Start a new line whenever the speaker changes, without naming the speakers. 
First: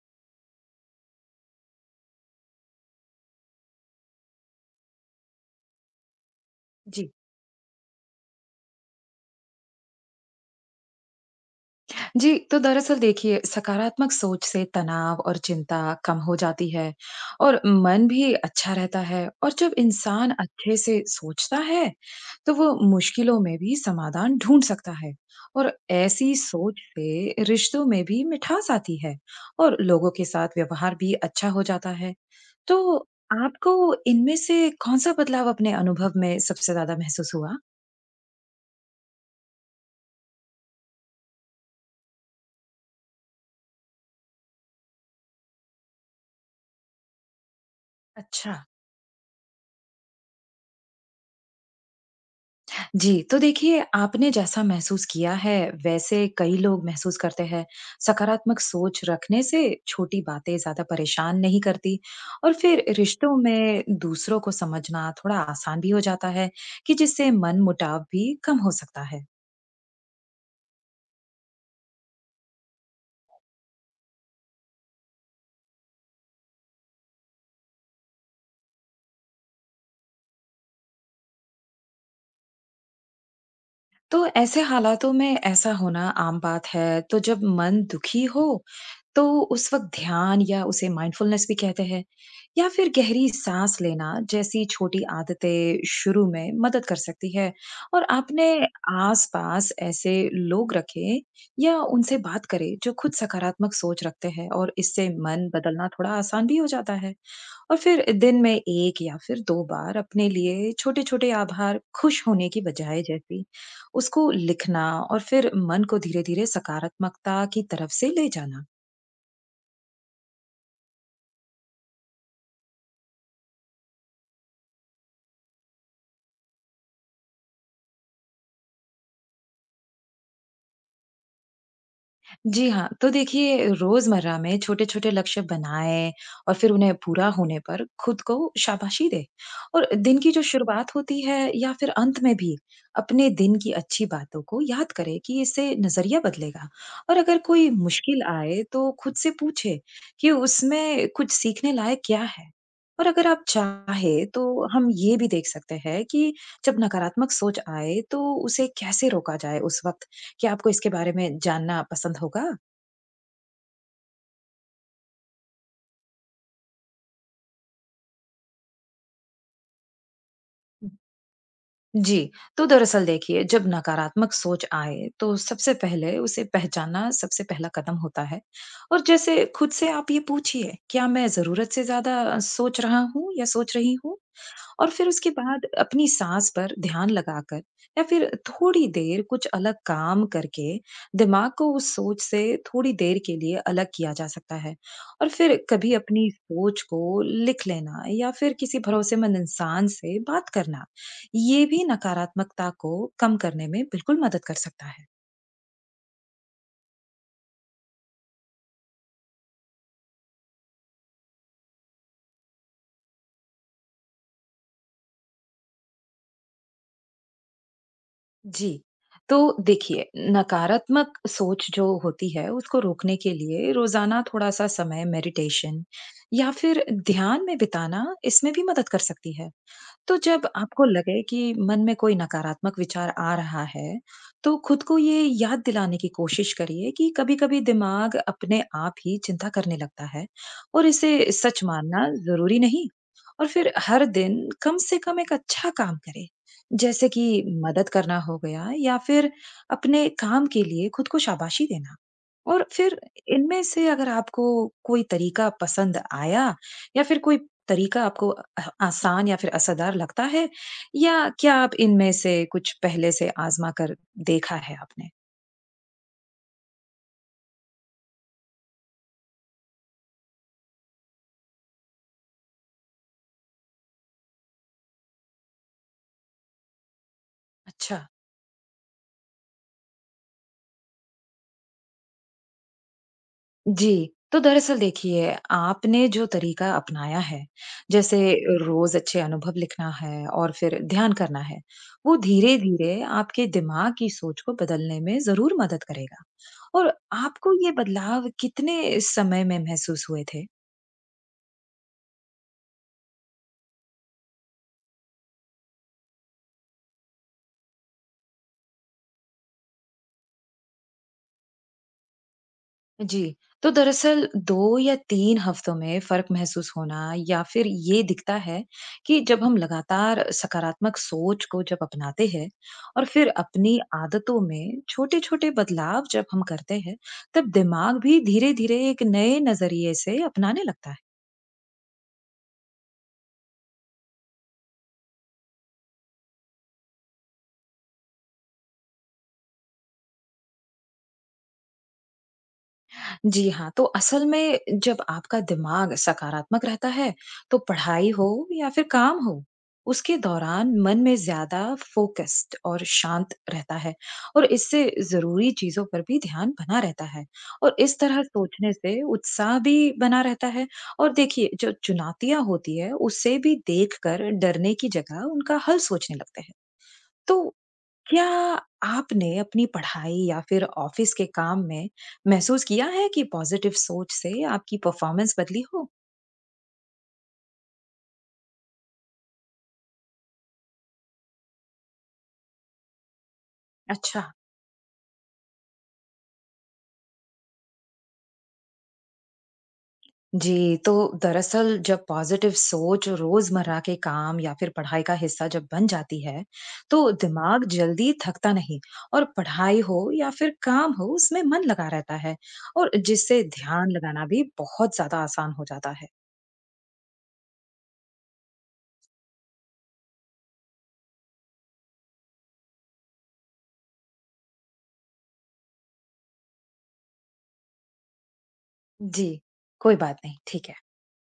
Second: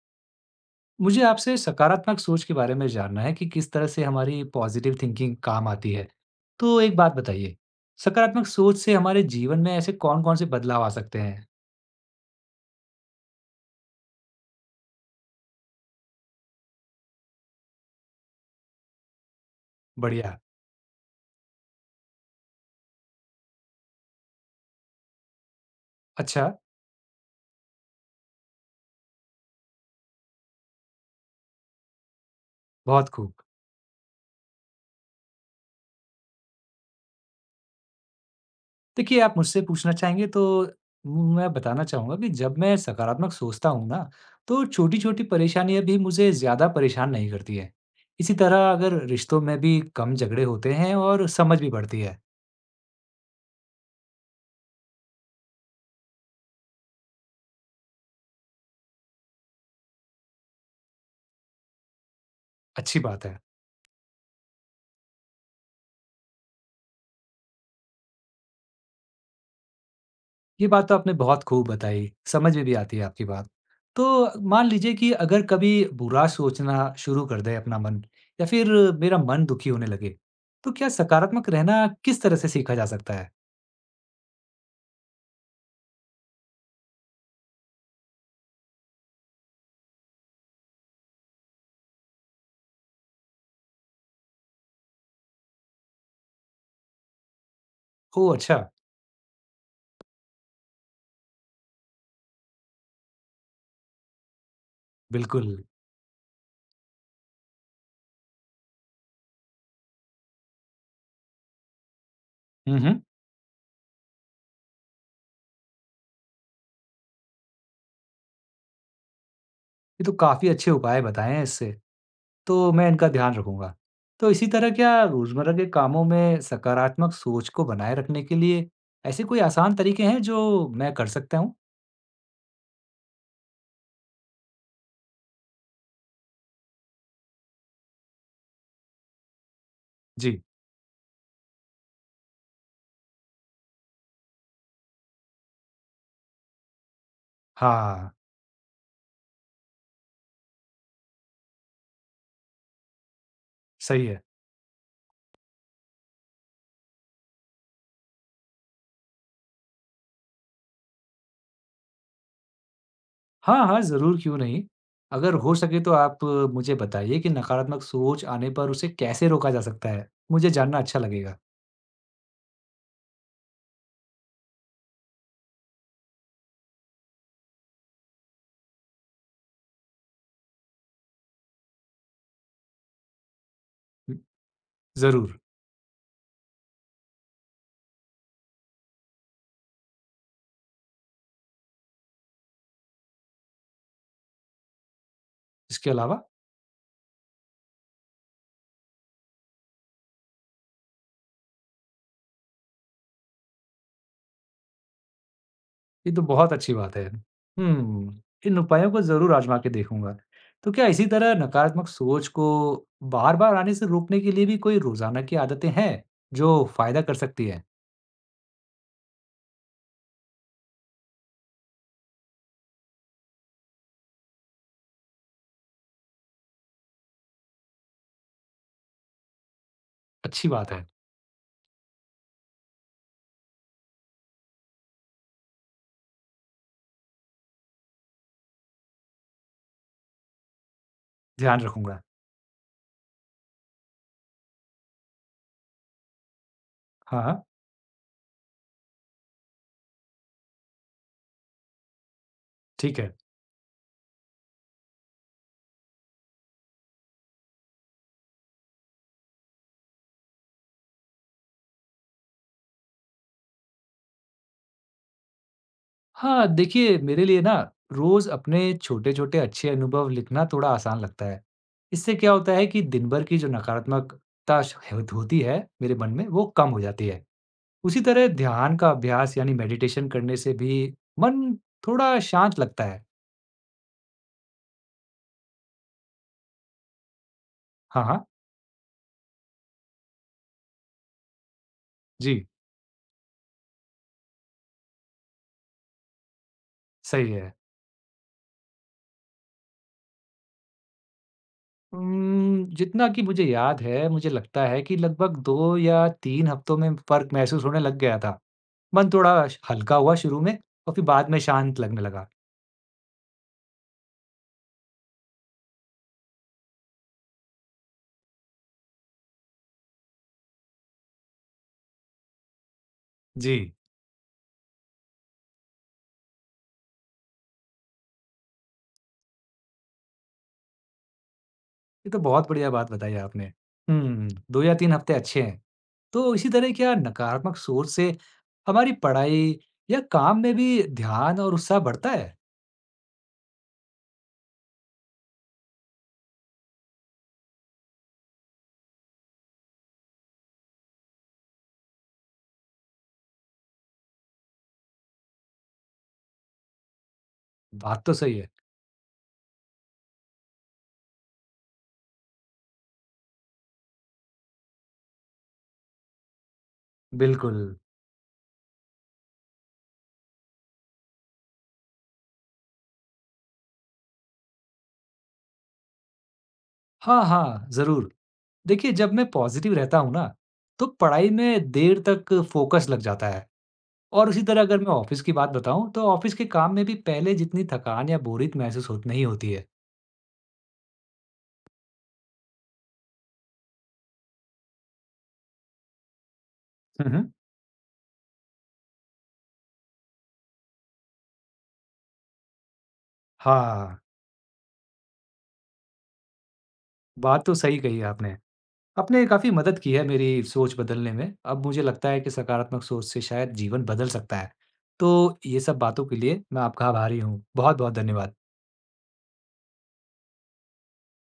मुझे आपसे सकारात्मक सोच के बारे में जानना है कि किस तरह से हमारी पॉजिटिव थिंकिंग काम आती है। तो एक
जी।
बात बताइए, सकारात्मक सोच से हमारे जीवन में ऐसे कौन-कौन से बदलाव आ सकते हैं?
जी, तो दरअसल देखिए सकारात्मक सोच से तनाव और चिंता कम हो जाती है और मन भी अच्छा रहता है और जब इंसान
बढ़िया,
अच्छे से सोचता है, तो वो मुश्किलों में भी समाधान ढूंढ सकता है और ऐसी
अच्छा,
सोच से रिश्तों में भी मिठास आती है और लोगों के साथ व्यवहार भी अच्छा हो जाता है। तो
बहुत खूब।
आपको इनमें से कौन-सा बदलाव अपने अनुभव में सबसे ज़्यादा महसूस हुआ?
देखिए, आप मुझसे पूछना चाहेंगे तो मैं बताना चाहूँगा कि जब मैं सकारात्मक सोचता हूँ ना, तो छोटी-छोटी परेशानियाँ भी मुझे ज़्यादा परेशान नहीं करती हैं। इसी
अच्छा
तरह अगर रिश्तों में भी कम झगड़े होते हैं और समझ भी बढ़ती है।
जी, तो देखिए आपने जैसा महसूस किया है वैसे कई लोग महसूस करते हैं। सकारात्मक सोच रखने से छोटी बातें ज़्यादा परेशान नहीं करती और फिर
अच्छी बात
रिश्तों
है।
में दूसरों को समझना थोड़ा आसान भी हो जाता है कि जिससे मनमुटाव भी कम हो सकता है।
ये बात तो आपने बहुत खूब बताई, समझ में भी आती है आपकी बात। तो मान लीजिए कि अगर कभी बुरा सोचना शुरू कर दे अपना मन या फिर मेरा मन दुखी होने लगे, तो क्या सकारात्मक रहना किस तरह से सीखा जा सकता है?
तो ऐसे हालातों में ऐसा होना आम बात है। तो जब मन दुखी हो, तो उस वक़्त ध्यान या उसे माइंडफुलनेस भी कहते हैं या फिर गहरी साँस लेना जैसी छोटी आदतें शुरू में मदद कर सकती है। और
ओह!
आपने
अच्छा,
आस-पास ऐसे लोग रखें या उनसे बात करें जो खुद सकारात्मक सोच रखते हैं और इससे मन
बिल्कुल।
बदलना थोड़ा आसान भी हो जाता है। और फिर दिन में 1 या फिर 2 बार अपने लिए छोटे-छोटे आभार खुश होने की
हुँ, हुँ।
बजाय जैसी उसको लिखना और फिर मन को धीरे-धीरे सकारात्मकता की तरफ से ले जाना।
ये तो काफ़ी अच्छे उपाय बताए हैं इससे, तो मैं इनका ध्यान रखूँगा। तो इसी तरह क्या रोज़मर्रा के कामों में सकारात्मक सोच को बनाए रखने के लिए ऐसे कोई आसान तरीके हैं जो मैं कर सकता हूँ?
जी हाँ, तो देखिए रोज़मर्रा में छोटे-छोटे लक्ष्य बनाएँ और फिर उन्हें पूरा होने पर खुद को शाबाशी दें और दिन की
जी।
जो शुरुआत होती है या फिर अंत में भी अपने दिन की अच्छी बातों को याद करें कि इससे नज़रिया बदलेगा और अगर कोई
हाँ,
मुश्किल आए तो खुद से पूछे कि उसमें कुछ सीखने लायक क्या है? और अगर आप
सही है।
चाहे तो हम ये भी देख सकते हैं कि जब नकारात्मक सोच आए तो उसे कैसे रोका जाए उस वक़्त। क्या आपको इसके बारे में जानना पसंद होगा?
हाँ, हाँ, ज़रूर क्यों नहीं। अगर हो सके तो आप मुझे बताइए कि नकारात्मक सोच आने पर उसे कैसे रोका जा सकता है? मुझे जानना अच्छा लगेगा।
जी, तो दरअसल देखिए, जब नकारात्मक सोच आए, तो सबसे पहले उसे पहचानना सबसे पहला कदम होता है और जैसे खुद से आप ये पूछिए, क्या मैं ज़रूरत से ज़्यादा सोच रहा हूँ या सोच रही हूँ?
हुँ,
और फिर उसके
ज़रूर।
बाद अपनी साँस पर ध्यान लगाकर या फिर थोड़ी देर कुछ अलग काम करके दिमाग को उस सोच से थोड़ी देर के लिए अलग किया जा सकता है। और फिर
इसके
कभी
अलावा
अपनी सोच को लिख लेना या फिर किसी भरोसेमंद इंसान से बात करना, ये भी नकारात्मकता को कम करने में बिल्कुल मदद कर सकता है।
ये तो बहुत अच्छी बात है। हुँ, इन उपायों को ज़रूर आज़मा के देखूँगा। तो क्या इसी तरह नकारात्मक सोच को बार-बार आने से रोकने के लिए भी कोई रोज़ाना की आदतें हैं, जो फ़ायदा कर सकती हैं?
जी। तो देखिए, नकारात्मक सोच जो होती है, उसको रोकने के लिए रोज़ाना थोड़ा-सा समय मेडिटेशन या फिर ध्यान में बिताना इसमें भी मदद कर सकती है। तो
अच्छी
जब
बात
आपको
है,
लगे कि मन में कोई नकारात्मक विचार आ रहा है, तो खुद को ये याद दिलाने की कोशिश करिए कि कभी-कभी दिमाग अपने आप ही चिंता करने लगता है और इसे
ध्यान
सच
रखूँगा।
मानना जरूरी नहीं। और फिर हर दिन कम से कम एक अच्छा काम करें, जैसे
हाँ,
कि
हाँ,
मदद करना हो गया या फिर अपने काम के लिए खुद को शाबाशी देना। और
ठीक
फिर
है।
इनमें से अगर आपको कोई तरीका पसंद आया या फिर कोई तरीका आपको आसान या फिर असरदार लगता है? या क्या आप इनमें से कुछ पहले से आज़मा कर देखा है आपने?
हाँ, देखिए मेरे लिए ना रोज़ अपने छोटे-छोटे अच्छे अनुभव लिखना थोड़ा आसान लगता है। इससे क्या होता है कि दिन भर की जो नकारात्मकता श होत होती है मेरे मन में वो कम हो जाती है।
अच्छा।
उसी तरह ध्यान का अभ्यास यानी मेडिटेशन करने से भी मन थोड़ा शांत लगता है।
जी, तो दरअसल देखिए, आपने जो तरीका अपनाया है,
हाँ,
जैसे
हाँ।
रोज़ अच्छे अनुभव लिखना है और फिर ध्यान करना है, वो
जी,
धीरे-धीरे आपके दिमाग की सोच को बदलने में ज़रूर मदद करेगा। और
सही है।
आपको ये बदलाव कितने समय में महसूस हुए थे?
जितना कि मुझे याद है मुझे लगता है कि लगभग 2 या 3 हफ्तों में फ़र्क महसूस होने लग गया था। मन थोड़ा श हल्का हुआ शुरू में और फिर बाद में शांत लगने लगा।
जी, तो दरअसल 2 या 3 हफ्तों में फ़र्क महसूस होना या फिर ये दिखता है कि जब हम लगातार सकारात्मक सोच को जब अपनाते हैं और फिर
जी।
अपनी आदतों में छोटे-छोटे बदलाव जब हम करते हैं, तब दिमाग भी धीरे-धीरे एक नए नज़रिए से अपनाने लगता है।
ये तो बहुत बढ़िया बात बताई आपने। हुँ, 2 या 3 हफ्ते अच्छे हैं। तो इसी तरह क्या नकारात्मक सोच से हमारी पढ़ाई या काम में भी ध्यान और उत्साह बढ़ता है?
जी हाँ, तो असल में जब आपका दिमाग सकारात्मक रहता है, तो पढ़ाई हो या फिर काम हो, उसके दौरान मन में ज़्यादा फोकस्ड और शांत रहता है और इससे ज़रूरी चीज़ों पर भी ध्यान बना रहता है और इस
बात तो
तरह
सही है।
सोचने से उत्साह भी बना रहता है और देखिए, जो चुनौतियाँ होती है, उसे भी देखकर डरने की जगह उनका हल सोचने लगते हैं। तो
बिल्कुल।
क्या आपने अपनी पढ़ाई या फिर ऑफिस के काम में महसूस किया है कि पॉजिटिव सोच से आपकी परफॉर्मेंस बदली हो?
हाँ, हाँ, ज़रूर। देखिए जब मैं पॉज़िटिव रहता हूँ ना, तो पढ़ाई में देर तक फ़ोकस लग जाता है
अच्छा।
और उसी तरह अगर मैं ऑफ़िस की बात बताऊँ तो ऑफ़िस के काम में भी पहले जितनी थकान या बोरियत महसूस हो नहीं होती है।
जी, तो दरअसल जब पॉजिटिव सोच रोजमर्रा के काम या फिर पढ़ाई का हिस्सा जब बन जाती है,
हुँ,
तो
हुँ।
दिमाग जल्दी थकता नहीं और पढ़ाई हो या फिर काम हो, उसमें मन लगा रहता है और जिससे ध्यान
हाँ,
लगाना भी बहुत ज़्यादा आसान हो जाता है।
बात तो सही कही है आपने। आपने काफ़ी मदद की है मेरी सोच बदलने में। अब मुझे लगता है कि सकारात्मक सोच से शायद जीवन बदल सकता है। तो ये सब बातों के लिए मैं आपका आभारी हूँ। बहुत-बहुत धन्यवाद।
जी, कोई बात नहीं, ठीक है।